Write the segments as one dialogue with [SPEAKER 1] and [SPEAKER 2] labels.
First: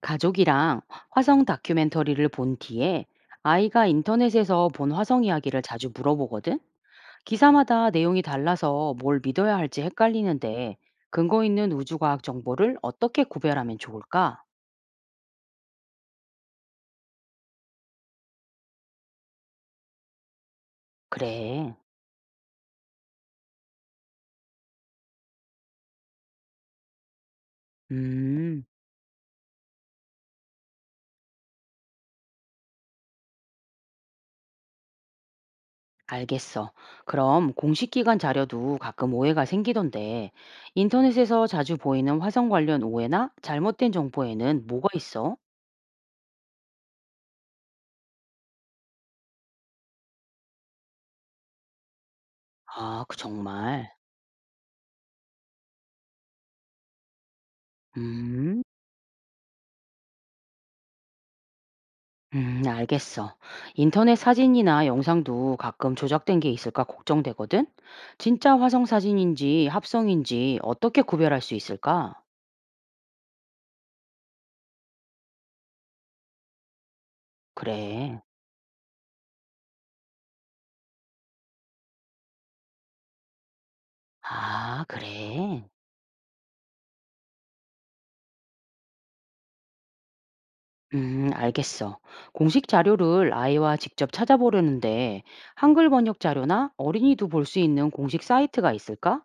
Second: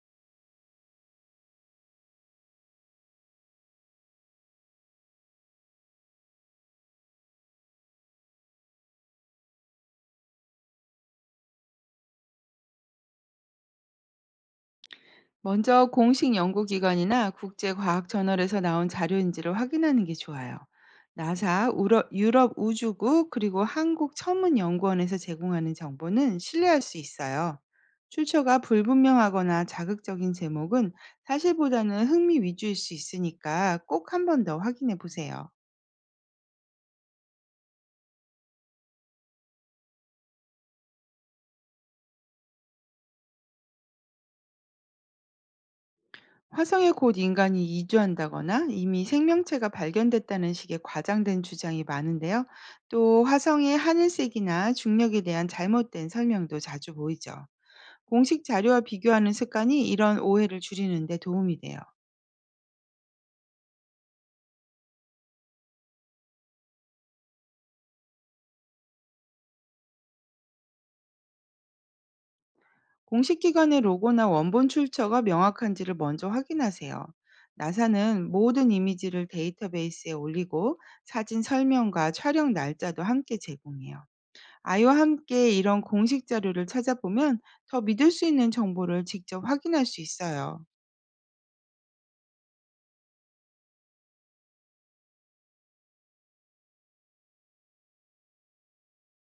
[SPEAKER 1] 가족이랑 화성 다큐멘터리를 본 뒤에 아이가 인터넷에서 본 화성 이야기를 자주 물어보거든? 기사마다 내용이 달라서 뭘 믿어야 할지 헷갈리는데 근거 있는 우주과학 정보를 어떻게 구별하면 좋을까?
[SPEAKER 2] 먼저 공식 연구기관이나 국제과학저널에서 나온 자료인지를 확인하는 게 좋아요. 나사,
[SPEAKER 1] 그래.
[SPEAKER 2] 유럽 우주국, 그리고 한국 천문연구원에서 제공하는 정보는 신뢰할 수 있어요. 출처가
[SPEAKER 1] 음,
[SPEAKER 2] 불분명하거나 자극적인 제목은 사실보다는 흥미 위주일 수 있으니까 꼭 한번 더 확인해 보세요.
[SPEAKER 1] 알겠어. 그럼 공식 기관 자료도 가끔 오해가 생기던데 인터넷에서 자주 보이는 화성 관련 오해나 잘못된 정보에는 뭐가 있어?
[SPEAKER 2] 화성에 곧 인간이 이주한다거나 이미 생명체가 발견됐다는 식의 과장된 주장이 많은데요.
[SPEAKER 1] 아, 그
[SPEAKER 2] 또 화성의
[SPEAKER 1] 정말.
[SPEAKER 2] 하늘색이나 중력에 대한 잘못된 설명도 자주 보이죠. 공식
[SPEAKER 1] 음.
[SPEAKER 2] 자료와 비교하는 습관이 이런 오해를 줄이는 데 도움이 돼요.
[SPEAKER 1] 알겠어. 인터넷 사진이나 영상도 가끔 조작된 게 있을까 걱정되거든? 진짜 화성 사진인지 합성인지 어떻게 구별할 수 있을까?
[SPEAKER 2] 공식 기관의 로고나 원본 출처가 명확한지를 먼저 확인하세요.
[SPEAKER 1] 그래.
[SPEAKER 2] 나사는 모든 이미지를 데이터베이스에 올리고 사진 설명과 촬영 날짜도 함께 제공해요.
[SPEAKER 1] 아,
[SPEAKER 2] 아이와 함께
[SPEAKER 1] 그래.
[SPEAKER 2] 이런 공식 자료를 찾아보면 더 믿을 수 있는 정보를 직접 확인할 수 있어요.
[SPEAKER 1] 알겠어. 공식 자료를 아이와 직접 찾아보려는데, 한글 번역 자료나 어린이도 볼 수 있는 공식 사이트가 있을까?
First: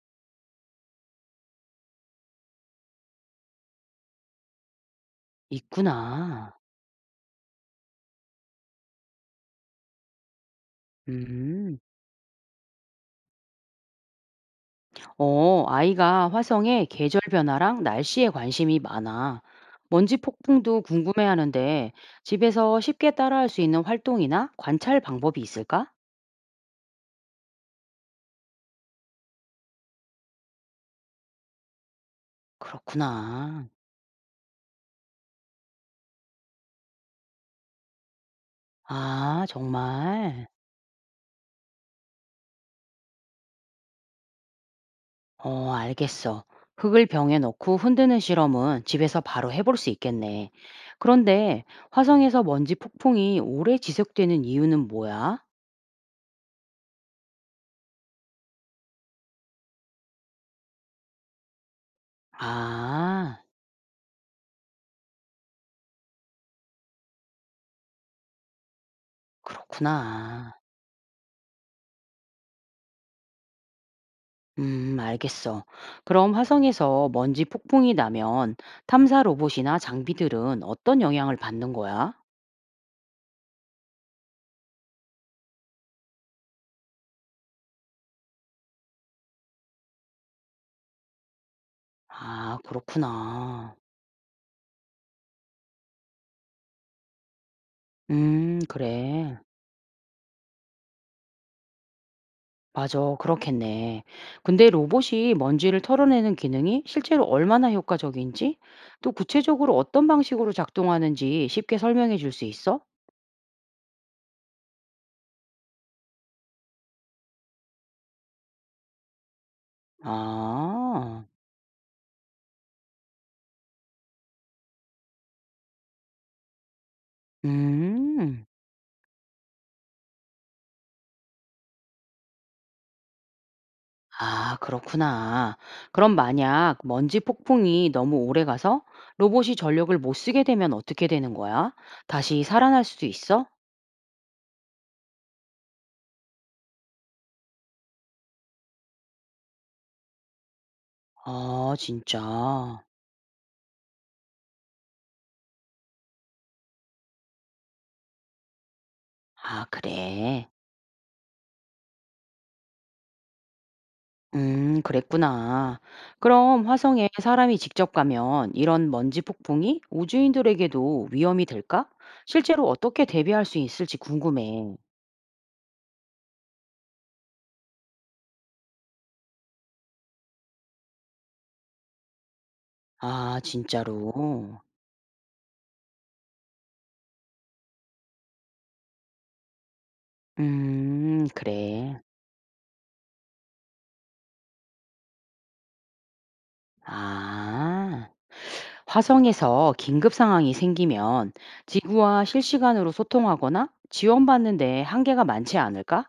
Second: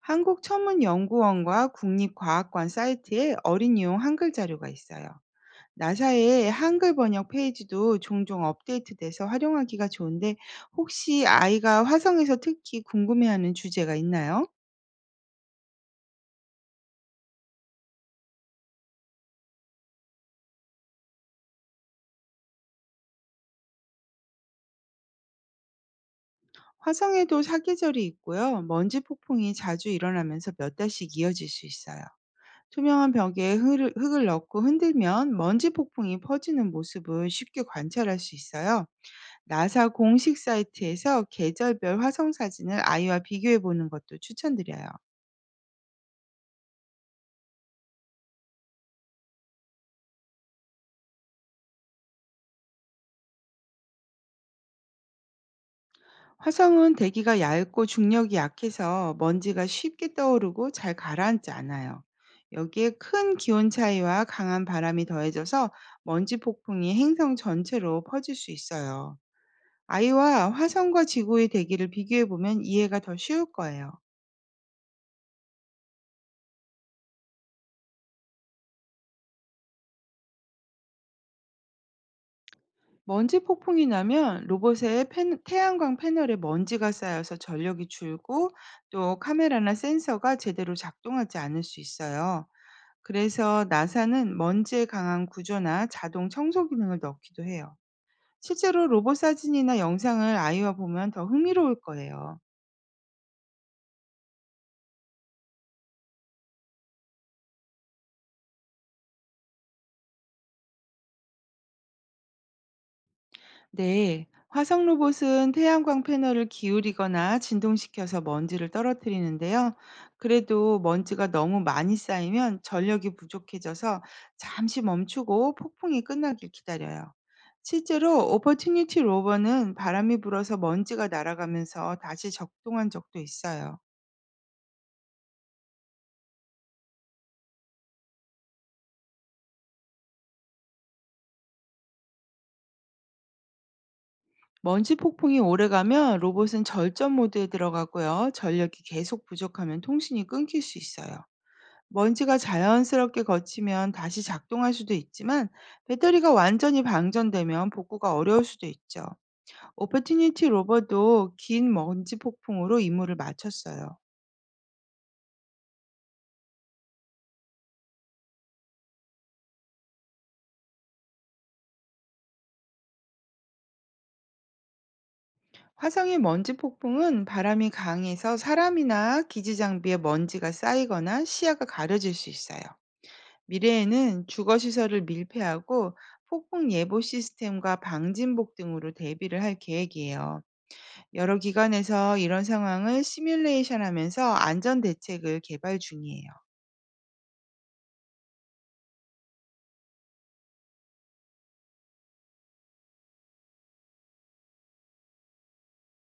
[SPEAKER 2] 한국천문연구원과 국립과학관 사이트에 어린이용 한글 자료가 있어요. 나사의
[SPEAKER 1] 있구나.
[SPEAKER 2] 한글 번역 페이지도 종종 업데이트돼서 활용하기가 좋은데 혹시
[SPEAKER 1] 음.
[SPEAKER 2] 아이가 화성에서 특히 궁금해하는 주제가 있나요?
[SPEAKER 1] 아이가 화성의 계절 변화랑 날씨에 관심이 많아. 먼지 폭풍도 궁금해하는데 집에서 쉽게 따라할 수 있는 활동이나 관찰 방법이 있을까?
[SPEAKER 2] 화성에도 사계절이 있고요. 먼지 폭풍이 자주 일어나면서 몇 달씩 이어질 수 있어요. 투명한 벽에
[SPEAKER 1] 그렇구나.
[SPEAKER 2] 흙을 넣고 흔들면 먼지 폭풍이 퍼지는 모습을 쉽게 관찰할 수 있어요.
[SPEAKER 1] 아,
[SPEAKER 2] 나사 공식
[SPEAKER 1] 정말?
[SPEAKER 2] 사이트에서 계절별 화성 사진을 아이와 비교해 보는 것도 추천드려요.
[SPEAKER 1] 알겠어. 흙을 병에 넣고 흔드는 실험은 집에서 바로 해볼 수 있겠네. 그런데 화성에서 먼지 폭풍이 오래 지속되는 이유는 뭐야?
[SPEAKER 2] 화성은 대기가 얇고 중력이 약해서 먼지가 쉽게 떠오르고 잘 가라앉지 않아요. 여기에 큰
[SPEAKER 1] 아,
[SPEAKER 2] 기온 차이와 강한 바람이 더해져서 먼지 폭풍이 행성 전체로 퍼질 수 있어요. 아이와
[SPEAKER 1] 그렇구나.
[SPEAKER 2] 화성과 지구의 대기를 비교해 보면 이해가 더 쉬울 거예요.
[SPEAKER 1] 알겠어. 그럼 화성에서 먼지 폭풍이 나면 탐사 로봇이나 장비들은 어떤 영향을 받는 거야?
[SPEAKER 2] 먼지 폭풍이 나면 태양광 패널에 먼지가 쌓여서 전력이 줄고 또 카메라나 센서가 제대로 작동하지 않을 수 있어요.
[SPEAKER 1] 아,
[SPEAKER 2] 그래서
[SPEAKER 1] 그렇구나.
[SPEAKER 2] 나사는 먼지에 강한 구조나 자동 청소 기능을 넣기도 해요. 실제로 로봇
[SPEAKER 1] 그래.
[SPEAKER 2] 사진이나 영상을 아이와 보면 더 흥미로울 거예요.
[SPEAKER 1] 맞아, 그렇겠네. 근데 로봇이 먼지를 털어내는 기능이 실제로 얼마나 효과적인지, 또 구체적으로 어떤 방식으로 작동하는지 쉽게 설명해 줄 수 있어?
[SPEAKER 2] 네, 화성 로봇은 태양광 패널을 기울이거나 진동시켜서 먼지를 떨어뜨리는데요. 그래도
[SPEAKER 1] 아,
[SPEAKER 2] 먼지가 너무 많이 쌓이면 전력이 부족해져서 잠시 멈추고 폭풍이 끝나길 기다려요. 실제로
[SPEAKER 1] 음.
[SPEAKER 2] 오퍼튜니티 로버는 바람이 불어서 먼지가 날아가면서 다시 적동한 적도 있어요.
[SPEAKER 1] 아, 그렇구나. 그럼 만약 먼지 폭풍이 너무 오래 가서 로봇이 전력을 못 쓰게 되면 어떻게 되는 거야? 다시 살아날 수도 있어?
[SPEAKER 2] 먼지 폭풍이 오래가면 로봇은 절전 모드에 들어가고요. 전력이 계속 부족하면 통신이 끊길 수 있어요.
[SPEAKER 1] 아,
[SPEAKER 2] 먼지가
[SPEAKER 1] 진짜.
[SPEAKER 2] 자연스럽게 걷히면 다시 작동할 수도 있지만 배터리가 완전히 방전되면 복구가 어려울 수도 있죠.
[SPEAKER 1] 아,
[SPEAKER 2] 오퍼튜니티
[SPEAKER 1] 그래.
[SPEAKER 2] 로버도 긴 먼지 폭풍으로 임무를 마쳤어요.
[SPEAKER 1] 그랬구나. 그럼 화성에 사람이 직접 가면 이런 먼지 폭풍이 우주인들에게도 위험이 될까? 실제로 어떻게 대비할 수 있을지 궁금해.
[SPEAKER 2] 화성의 먼지 폭풍은 바람이 강해서 사람이나 기지 장비에 먼지가 쌓이거나 시야가 가려질 수 있어요.
[SPEAKER 1] 아,
[SPEAKER 2] 미래에는 주거
[SPEAKER 1] 진짜로.
[SPEAKER 2] 시설을 밀폐하고 폭풍 예보 시스템과 방진복 등으로 대비를 할 계획이에요. 여러
[SPEAKER 1] 그래.
[SPEAKER 2] 기관에서 이런 상황을 시뮬레이션 하면서 안전 대책을 개발 중이에요.
[SPEAKER 1] 아. 화성에서 긴급 상황이 생기면 지구와 실시간으로 소통하거나 지원받는데 한계가 많지 않을까?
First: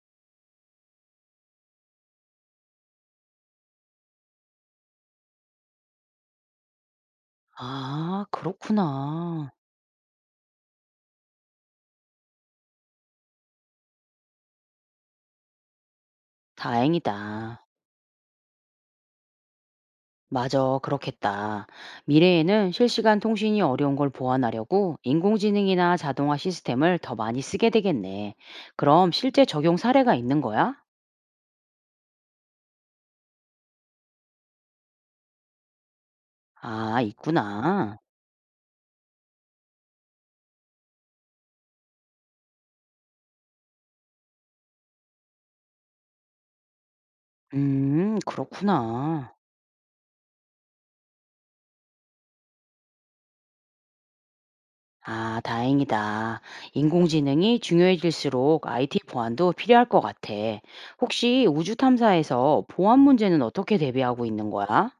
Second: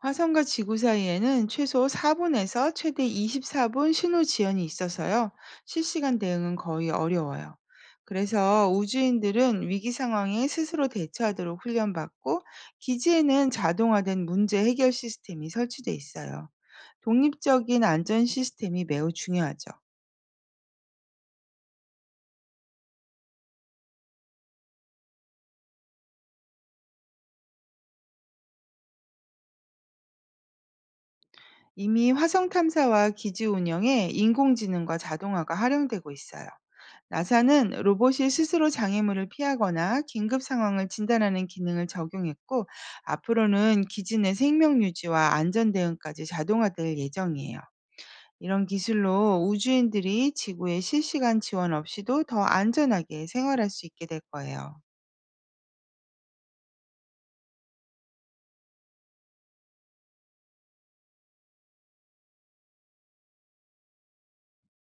[SPEAKER 2] 화성과 지구 사이에는 최소 4분에서 최대 24분 신호 지연이 있어서요. 실시간 대응은 거의 어려워요.
[SPEAKER 1] 아,
[SPEAKER 2] 그래서
[SPEAKER 1] 그렇구나.
[SPEAKER 2] 우주인들은 위기 상황에 스스로 대처하도록 훈련받고 기지에는 자동화된 문제 해결 시스템이 설치돼 있어요.
[SPEAKER 1] 다행이다.
[SPEAKER 2] 독립적인 안전 시스템이 매우 중요하죠.
[SPEAKER 1] 맞아, 그렇겠다. 미래에는 실시간 통신이 어려운 걸 보완하려고 인공지능이나 자동화 시스템을 더 많이 쓰게 되겠네. 그럼 실제 적용 사례가 있는 거야?
[SPEAKER 2] 이미 화성 탐사와 기지 운영에 인공지능과 자동화가 활용되고 있어요.
[SPEAKER 1] 아,
[SPEAKER 2] 나사는
[SPEAKER 1] 있구나.
[SPEAKER 2] 로봇이 스스로 장애물을 피하거나 긴급 상황을 진단하는 기능을 적용했고, 앞으로는 기지 내 생명 유지와 안전 대응까지 자동화될 예정이에요. 이런
[SPEAKER 1] 그렇구나.
[SPEAKER 2] 기술로 우주인들이 지구의 실시간 지원 없이도 더 안전하게 생활할 수 있게 될 거예요.
[SPEAKER 1] 아, 다행이다. 인공지능이 중요해질수록 IT 보안도 필요할 것 같아. 혹시 우주 탐사에서 보안 문제는 어떻게 대비하고 있는 거야?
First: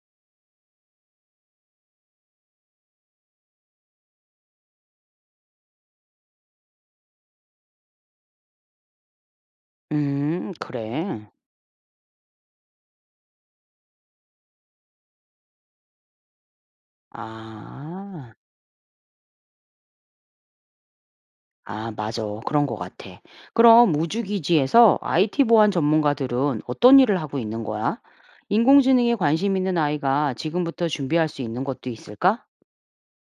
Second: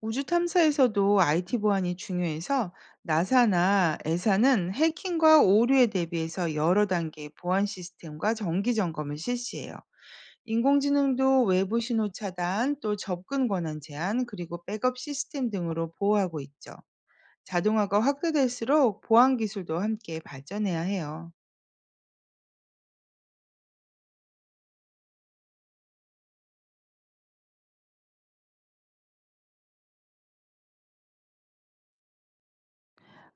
[SPEAKER 2] 우주 탐사에서도 IT 보안이 중요해서 나사나 에사는 해킹과 오류에 대비해서 여러 단계의 보안 시스템과 정기 점검을 실시해요.
[SPEAKER 1] 그래.
[SPEAKER 2] 인공지능도 외부 신호 차단, 또 접근 권한 제한, 그리고 백업 시스템 등으로 보호하고 있죠. 자동화가
[SPEAKER 1] 아,
[SPEAKER 2] 확대될수록 보안 기술도 함께 발전해야 해요.
[SPEAKER 1] 아, 맞아. 그런 것 같아. 그럼 우주기지에서 IT 보안 전문가들은 어떤 일을 하고 있는 거야? 인공지능에 관심 있는 아이가 지금부터 준비할 수 있는 것도 있을까?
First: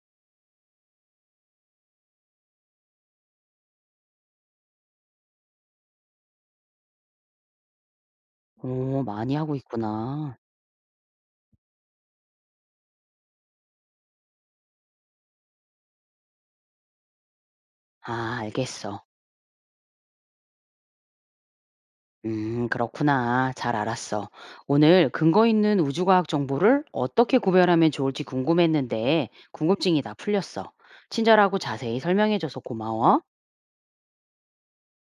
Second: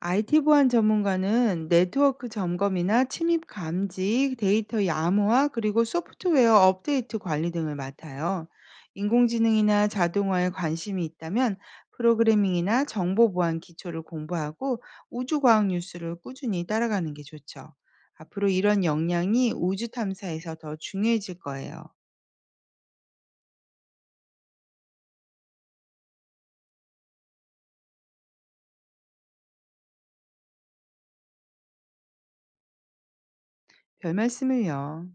[SPEAKER 2] IT 보안 전문가는 네트워크 점검이나 침입 감지, 데이터 야무화, 그리고 소프트웨어 업데이트 관리 등을 맡아요.
[SPEAKER 1] 오, 많이 하고
[SPEAKER 2] 인공지능이나
[SPEAKER 1] 있구나.
[SPEAKER 2] 자동화에 관심이 있다면 프로그래밍이나 정보 보안 기초를 공부하고 우주과학 뉴스를 꾸준히 따라가는 게 좋죠.
[SPEAKER 1] 아,
[SPEAKER 2] 앞으로 이런
[SPEAKER 1] 알겠어.
[SPEAKER 2] 역량이 우주 탐사에서 더 중요해질 거예요.
[SPEAKER 1] 그렇구나. 잘 알았어. 오늘 근거 있는 우주과학 정보를 어떻게 구별하면 좋을지 궁금했는데, 궁금증이 다 풀렸어. 친절하고 자세히 설명해줘서 고마워.
[SPEAKER 2] 별 말씀을요.